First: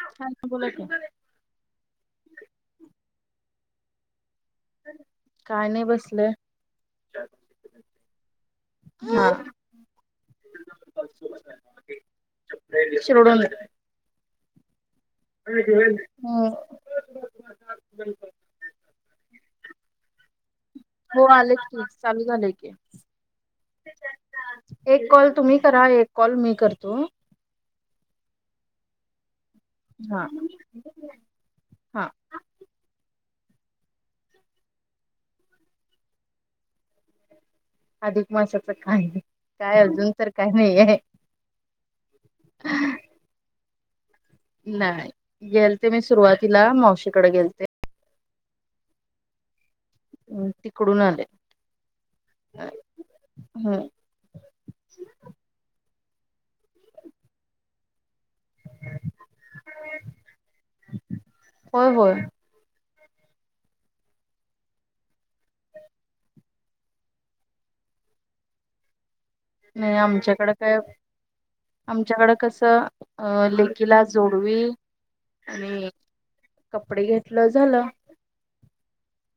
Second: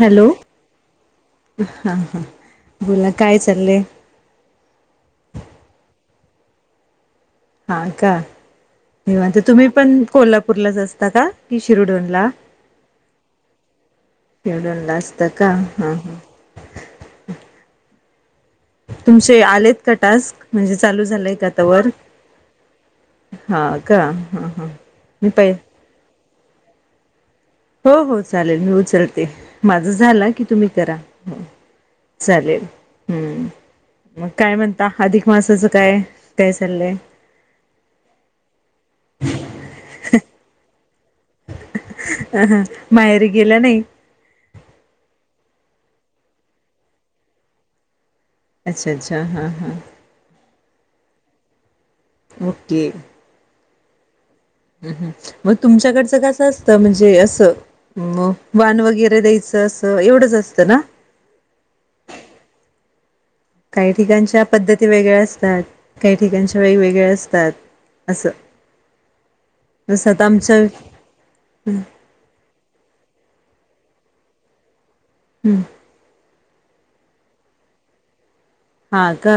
Hello हा बोला की ह ह बोला काय चाललंय काय नाही बसलं. हा का हा निवांत तुम्ही पण कोल्हापूरलाच असता का कि शिरोडोनला शिर्डीनलाचं [unintelligible] [unintelligible] हो. बिलकुल. तुमचे आलेत का टास्क? म्हणजे चालू हो झालंय का आलेत की तवर चालू झालंय की हा का हा हा एक मी कॉल पय तुम्ही करा एक कॉल मी करतो. हो हो चालेल मी उचलते. माझं हा झालं की तुम्ही करा हुं हा चालेल हम्. मग काय म्हणता अधिक मासाचं काय हाय काय चाललंय. अधिक मासाच काय काय अजून तर काय नाही आहे. अ माहेरी गेल्या नाही. नाही गेलते मी सुरुवातीला मावशीकडे गेलते. अच्छा अच्छा हा हा. तिकडून आले. ओके. हां हा म तुमच्याकडे ते दस असतं म्हणजे असं म. वाण वगैरे द्यायचं असं एवढंच असतं ना. होय होय काही ठिकाणच्या पद्धती वेगळ्या आस तर काही ठिकाणची वेगवेगळे असतात अस. नाही आमच्याकडें काय आमच्याकडं कसं अ लेखिला जोडवी हं. आणि कपडे घेतलं झालं. हा का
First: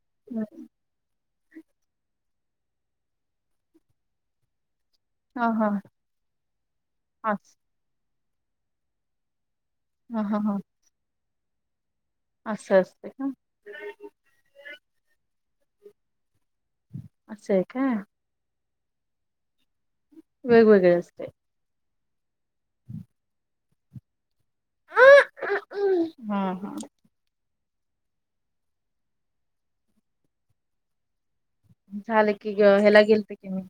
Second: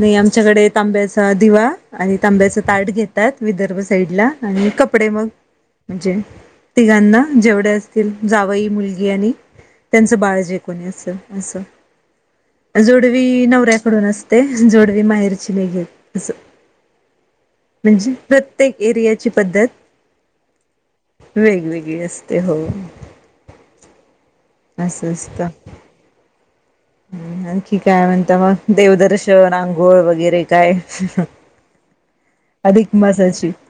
नाही आमच्याकडे तांब्याच दिवा आणि तांब्याचा ताट घेतात विदर्भ साईड ला आणि कप कपडे मग हा हा म्हणजे तिघांना अस जेवढे असतील, जावई, मुलगी आणि त्यांचं हा हा बाळ हा जे कोणी असंल. असं. असं असतंय का? पण असतय, जोडवी माहेरची नाही घेत अस. असं आहे काय प्रत्येक एरियाची पद्धत वेगवेगळे असते ते हो अस असस्त हा ह ह आणखी काय म्हणता मग देवदर्शन आंघोळ वगैरे काय झालं की अधिक ह्याला गेलते मासाची की मी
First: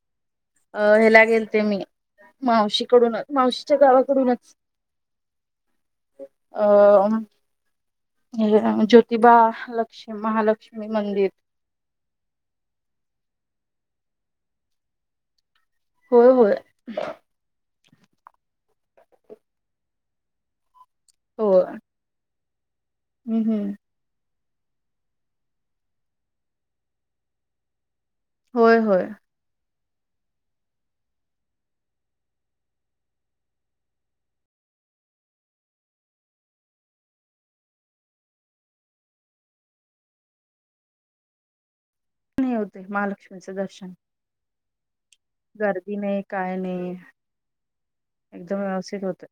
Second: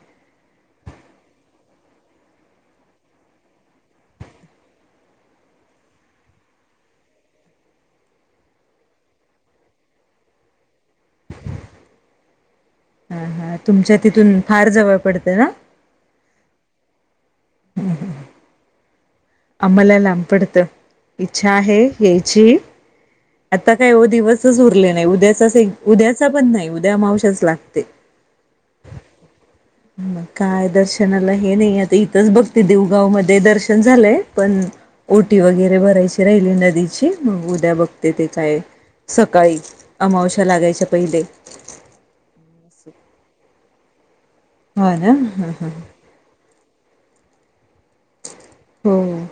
अ हला गेलते मी मावशीकडूनच मावशीच्या गावाकडूनच अ हे ज्योतिबा लक्ष महालक्ष्मी मंदिर हा हा तुमच्या तिथून फार जवळ पडतं ना होय होय हम्म हम् अमलाला अमपडत इच्छा होय आहे या्यायची हम्म हम्म आता काय हो दिवस च उरले नाही उद्याचा उद्याचा पण नाही उद्या मावशच लागते होय होय मग काय दर्शनाला हे नाही आता इथंच बघते देवगाव मध्ये दर्शन झालंय पण ओटी वगैरे भरायची राहिली नदीची मग उद्या बघ ते ते काय सकाळी अमावश्या लागायच्या पहिले होते महालक्ष्मीचं दर्शन ह ना ह गर्दी ने काय ने ह एकदम व्यवस्थित हो होत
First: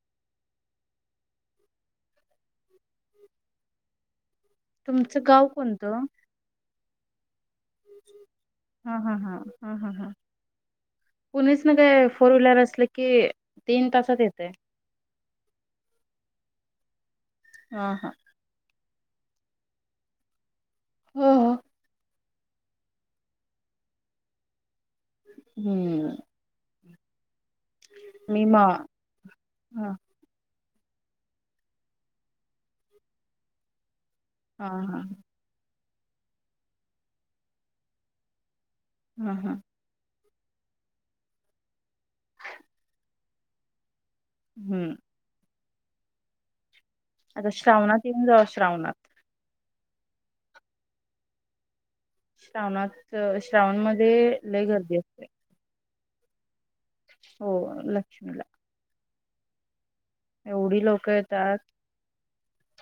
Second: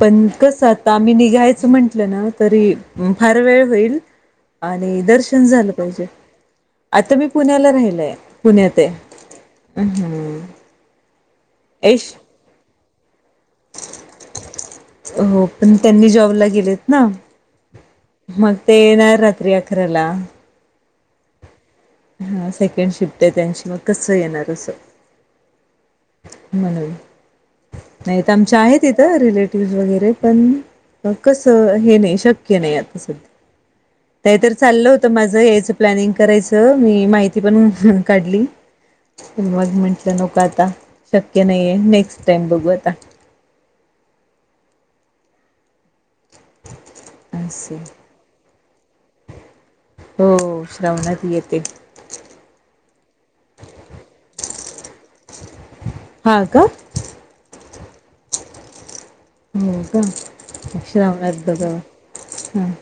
पण कसं आता मी निघायचं म्हंटलं ना तरी फार वेळ होईल आणि तुमचं दर्शन गाव झालं कोणतं पाहिजे आता मी पुण्याला राहिलय पुण्यात ए हा हा हा हा अ हा हा पुणेच ना एश काय फोर व्हीलर असलं की तीन तास हो पण त्यांनी जॉबला गेलेत ना हा हा मग ते येणार रात्री अकराला हो हो हा सेकंड शिफ्ट आहे त्यांची मग कसं येणार असं हम्म म्हणून. नाहीत मी म आमच्या आहेत हा इथं रिलेटिव्हज वगैरे पण कसं हे नाही शक्य नाही आता सध्या ते तर हा चाललं हा होतं माझं हेच प्लॅनींग करायं मी माहिती पण काढली हा हा मग म्हटल न आता शक्य नाहीेये नेक्स्ट टाइम बघू आता हम्म आता असं श्रावणात येऊन जावा श्रावणात हो श्रवणात येते श्रावणात श्रावण मधे लय गर्दी असते हा का हो लक्ष्मीला हो ह एवढी लोक श्रावनात येतात डब हम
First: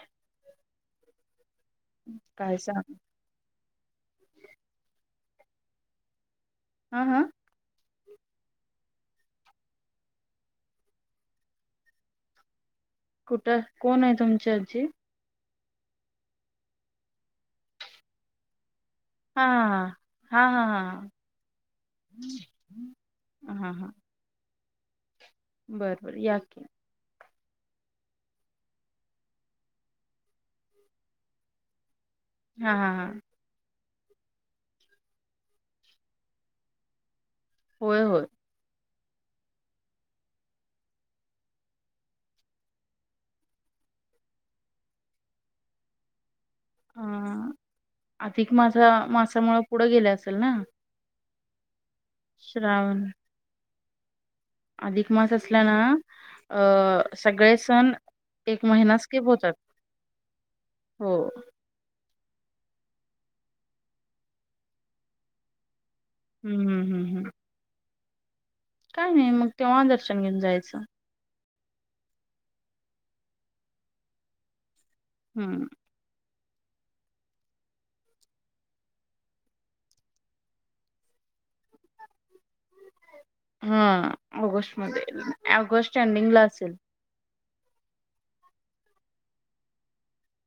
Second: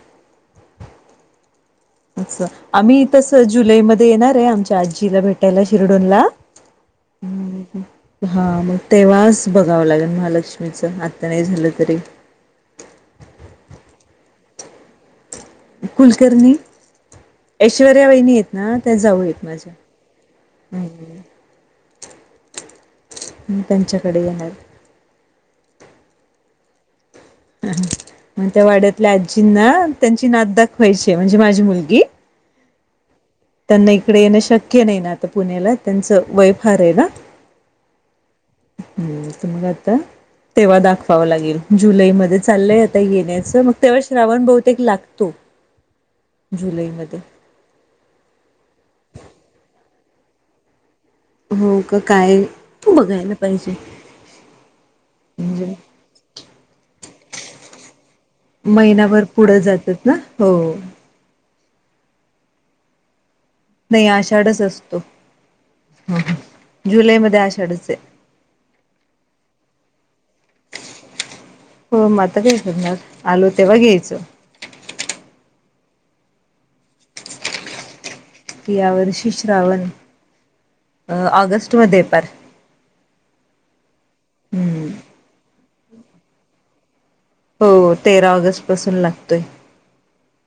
अच्छा काय सांग आम्ही तसज जुलै मध्ये येणार आहे आमच्या आजीला भेटायला शिरडोनला हा हा हा मग तेव्हाच बघावं लागेल महालक्ष्मीच आत्ता नाही झालं तरी कुठं कोण आहे तुमच्या आजी कुलकर्णी ऐश्वर्या वाहिनी आहेत ना ते जाऊ आहेत हा माझ्या हम्म हम्म त्यांच्याकडे येणार बरबर या की मग त्या वाड्यातल्या आजींना त्यांची नात दाखवायची म्हणजे माझी मुलगी हा हा हा त्यांना इकडे येणं शक्य नाही ना आता पुण्याला त्यांचं वय फार आहे ना होय होय हम्म मग आता तेव्हा दाखवाव लागेल जुलैमध्ये चाललंय आता येण्याच मग तेव्हा श्रावण बहुतेक लागतो जुलैमध्ये अ अधिक मासामुळे पुढं गेला असेल ना हो काय तू श्रावण बघायला पाहिजे अधिक मास असल्या म्हणजे ना अ सगळे सण एक महिना महिनाभर स्किप होतात पुढं जातात ना हो हो नाही आषाढच असतो ह हम्म हम्म ह हम्म जुलै हम्म मध्ये आषाढच आहे काय नाही मग तेव्हा दर्शन घेऊन जायचं हो म आता काय करणार आलो तेव्हा घ्यायच हम्म. की यावर्षी श्रावण अ ऑगस्ट मध्ये आहे पार. हा ऑगस्ट हम्म मध्ये ऑगस्ट स्टँडिंग ला असेल. हो तेरा ऑगस्ट पासून लागतोय.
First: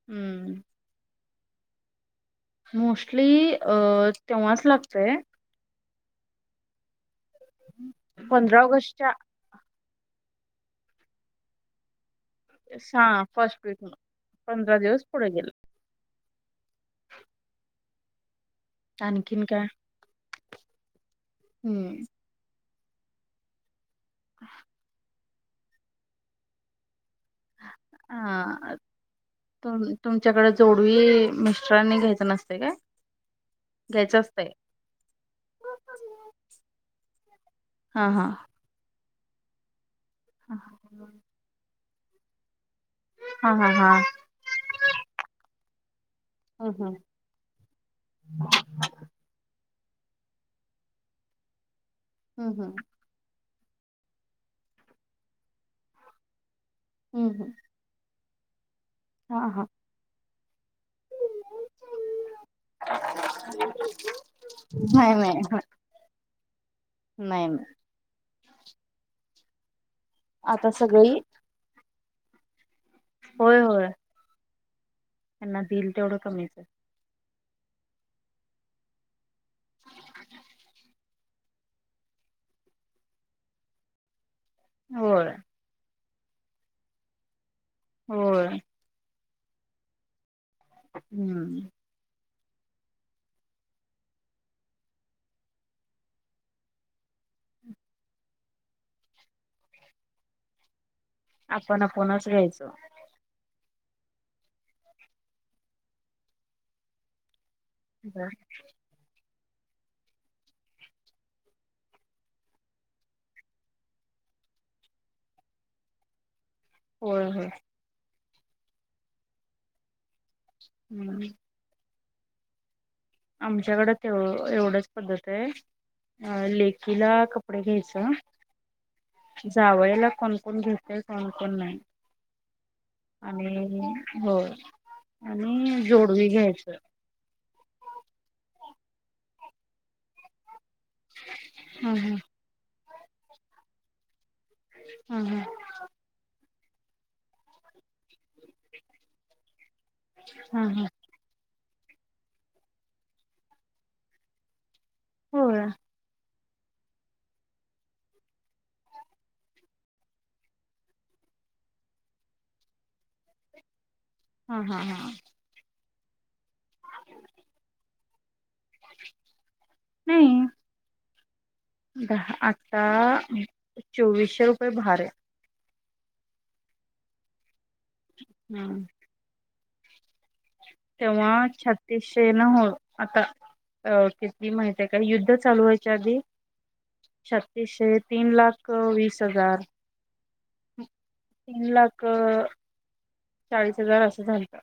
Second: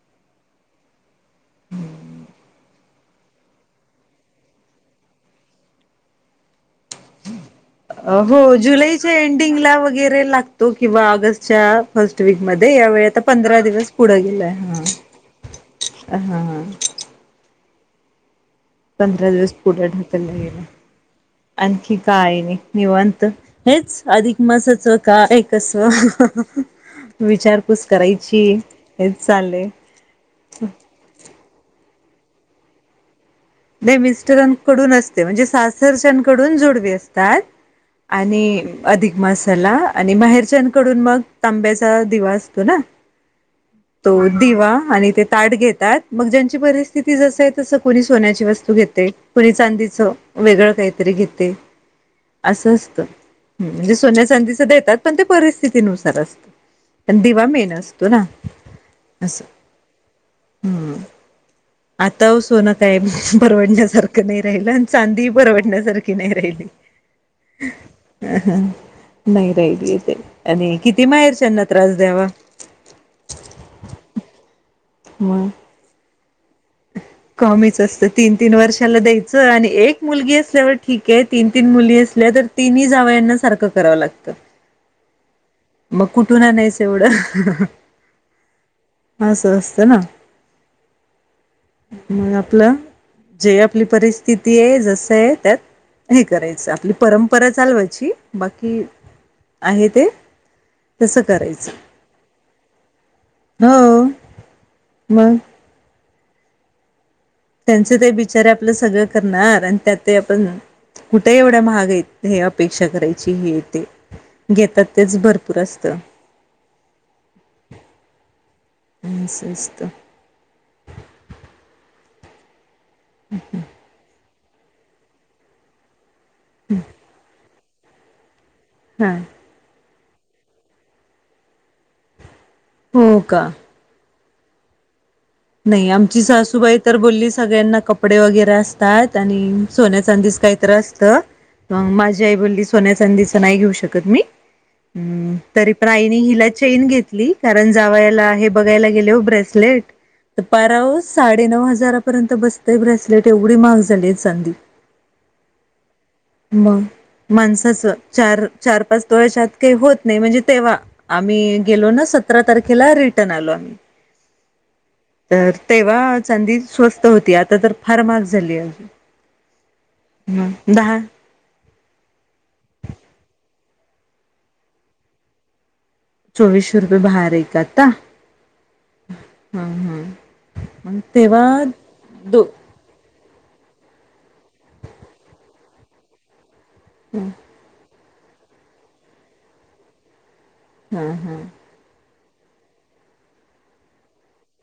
हम्म. हम्म. मोस्टली अ तेव्हाच लागतोय हो पंधरा जुलैच्या ऑगस्टच्या एंडिंगला वगैरे लागतो किंवा ऑगस्ट च्या वीक मध्ये यावेळी हा आता पंधरा फर्स्ट वीक दिवस पुढं गेलाय पंधरा दिवस पुढे गेले हा हा. पंधरा आणखीन दिवस काय? पुढे ढाकलला गेलं. आणखी हम्म. काय आणि? निवांत हेच. अधिक मासाच का कसवा. अ चाललंय त तुमच्याकडे जोडवी मिस्टरांनी घेतली नसते काय? नाही घ्यायचं असतंय मिस्टरांकडून असते म्हणजे सासरच्याकडून जोडवी असते. काय? हा हा आणि अधिक मासाला आणि बाहेरच्याकडून मग तांब्याच दिवा असतो ना हा हा हा. तो दिवा आणि ते ताट घेत त्यात मग ज्यांची हम्म हम्म परिस्थिती जसं आहे तसं कोणी खाण्याची अशी वस्तू घेते. चांदीच वेगळं काहीतरी घेते. हम्म हम्म असं असतं. म्हणजे सोन्या चादीच देतात पण ते परिस्थितीनुसार असतं. पण हम्म दिवा हम्म. मेन असतो ना. हा असं हा. हम्म. आता सोन काय परवडण्यासारखं नाही राहिलं आणि नाही चांदी नाही परवडण्यासारखी नाही राहिली. नाही नाही नाही राहीली. आता आणि किती सगळी माहेरच्याना त्रास ्यावा [unintelligible] होय होय. मग त्यांना दिईल तेवढं कमीच. कमीच असतं तीन तीन वर्षाला द्यायचं आणि एक मुलगी असल्यावर ठीक आहे तीन तीन मुलगी असल्या तर तिनही जावयाना सारखं करावं लागतं. होय. मग कुठून आणायचं एवढं? होय. असं असतं ना. अच् [unintelligible] मग. आपलं जे आपली परिस्थिती आहे जसं आहे त्यात हे करायचं आपली परंपरा चालवायची बाकी आहे ते तसं करायचं आपण आपणच घ्यायचो. हो मग. त्यांच ते बिचार आपलं सगळं करणार आणि त्यात आपण कुठे एवढा महाग य हे अपेक्षा करायची हे येते घेतात तेच भरपूर असतं. होय होय. आणि स्वस्त हम्म. आमच्याकडे तेव एवढच पद्धत आहे अ लेखिला क कढे घ्यायच हा जावं याला कोणकण घेत कोणकण नाही हो का आणि हो आणि नाही आमची जोडवी घ्यायचं सासूबाई तर बोलली सगळ्यांना कप कपडे वगैरे असतात आणि सोन्याचांदीस काही त हा हा माझ्या आई ब सोन्या चांंदीच नाही घेऊ शकत मी हा हम्म हा तरी प्राईनी हिला चेन घेतली कारण जाव याला हे बघायला गेले हो ब्रेसलेट हा पारा हा साडे नऊ हजार ारपर्यंत बसतय ब्रेसलेट एवढी महाग झाली चांध हो मग माणसाच चार चार पाच तोळ्याच्यात काही होत नाही म्हणजे तेव्हा आम्ही गेलो ना सतरा तारखेला रिटर्न आलो आम्ही हा हा हा तर तेव्हा ी स्वस्त होती आता तर फार मग झा नाही ह दहा दहा आत्ता चोवीसशे रुपये भार आहे चोवीसशे रुपये बाहेर आहे काता हम् हम्म हम्म तेव्हा छत्तीशे ना हो आता क ती माहित आहे काय युद्ध चालू व्हायच्या आधी शक्तीशेेत तीन लाख वीस हजार हम्म हम्म तीन लाख चाळीस हजार असं झालत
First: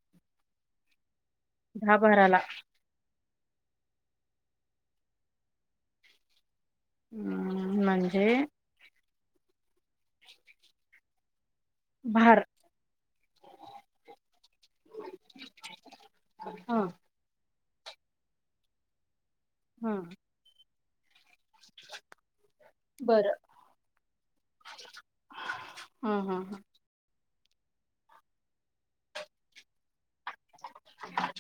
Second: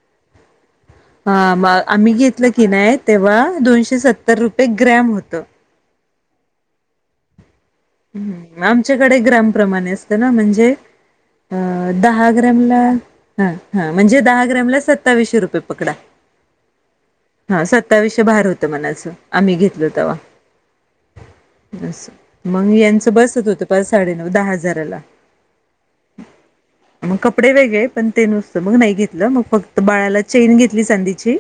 ह दहा आम्ही बाराला घेतलं की नाही तेव्हा दोनशे सत् तर रुपये ग्रॅम होतं हम्म म्हणजे हम्म आमच्या कडे ग्राम प्रमाणे असत ना? म्हणजे अ दहा भार ग्रॅमला ह ह म्हणजे दहा ग्रॅमला सत्तावीशे रुपये पकडा. हा हा सत्तावीश्य भार होतं मनाचं. आम्ही घेतलं हा तवा बस. मग यांचं बरं बसत होत पाच साडेनऊ दहा हजाराला हा हा हा मग कपडे वेगळे पण ते नुसतं मग नाही घेतलं मग फक्त बाळाला चेन घेत ली चांदीची.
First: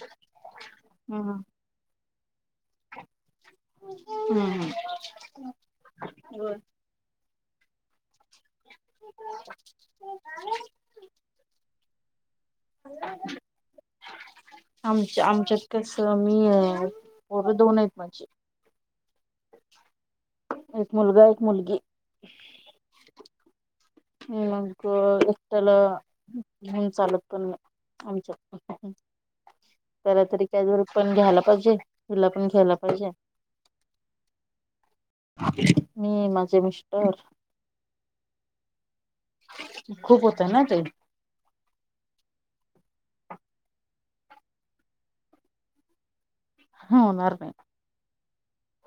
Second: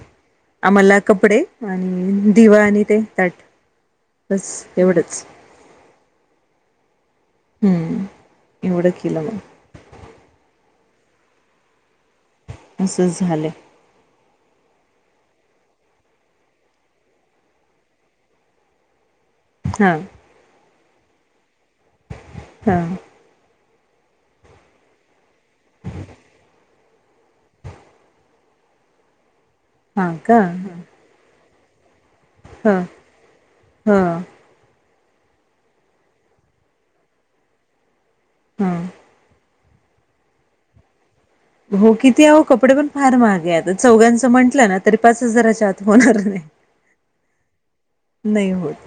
आम्हाला ह कपडे आणि ह ह दिवा आणि ते ताट बस एवढंच. बर. हम्म एवढं केलं न अस झालय. आमच्या आमच्यात कसं मी मुल दोन आहेत माझी. हा. एक मुलगा एक मुलगी. हा. ह मग चला. हम चालत पण नाही आमच्यात पण. हा कला का तरी त्यावर पण घ्यायला अजय तिला पण ह घ्यायला पाहिजे. ह मी माझे मिस्टर. हा खूप होतं ना ते. हो किती आहो कपडे पण फार महागे आता चौघांचं म्हटलं ना तरी पाच हजाराच्या आत होणार नाही. हा होणार नाही. नाही होत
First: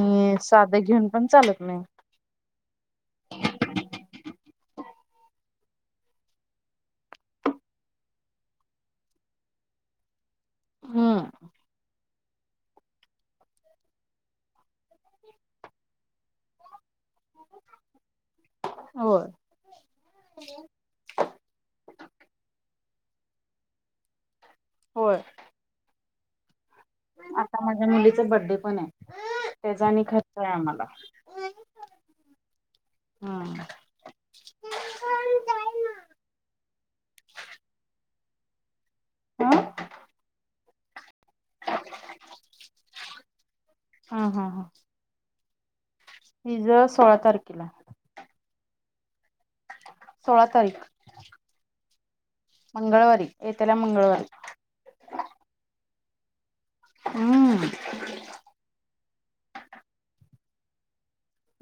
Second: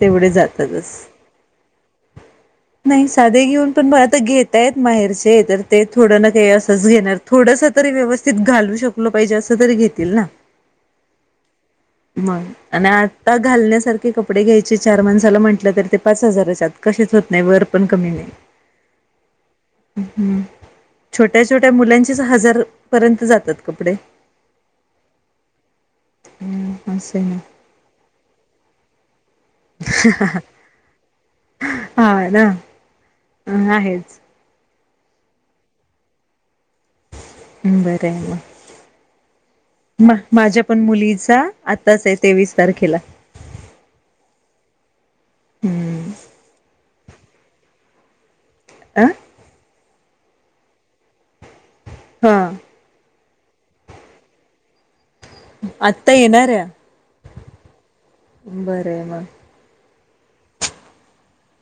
तेवढे साधं जातातच घेऊन पण चालत नाही नाही साधे घेऊन पण मग आता घेत त्यात माहेरचे येतात ते थोडं ना काही असंच घेणार थोडस तरी व्यवस्थित घालू शकलो पाहिजे असं तरी घेतील ना. हम. मग आणि आता घालण्यासारखे कप कपडेे घ्याय ते चार माणसाला म्हंटलं तर ते पाच हजाराच्या आत कशेच होत नाही. वर पण कमी नाही. होय छोट्या छोट्या मुलांचेच हजार पर्यंत जातात कपडे. होय. हम्म आता माझ्या मुलीचा बड्डे पण आहे त्याचा आणि खर्च आहे आम्हाला हा ना हं अं आहेच बर आहे म हा म माझ्या पण मुलीच आताच आहे तेवीस तारखेला हम्म पिझ [unintelligible] सोळा तारखेला आं सोळा तारीख हा मंगळवारी येत्या मंगळवारी आत्ता येणाऱ्या हम्म बरं मग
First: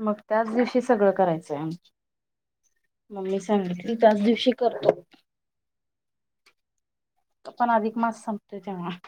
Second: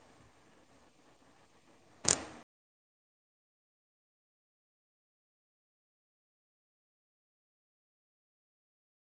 मग त्याच दिवशी सगळं करायचंय म मी सांगितल की त्याच दिवशी कर पण अधिक मास संपतो तेव्हा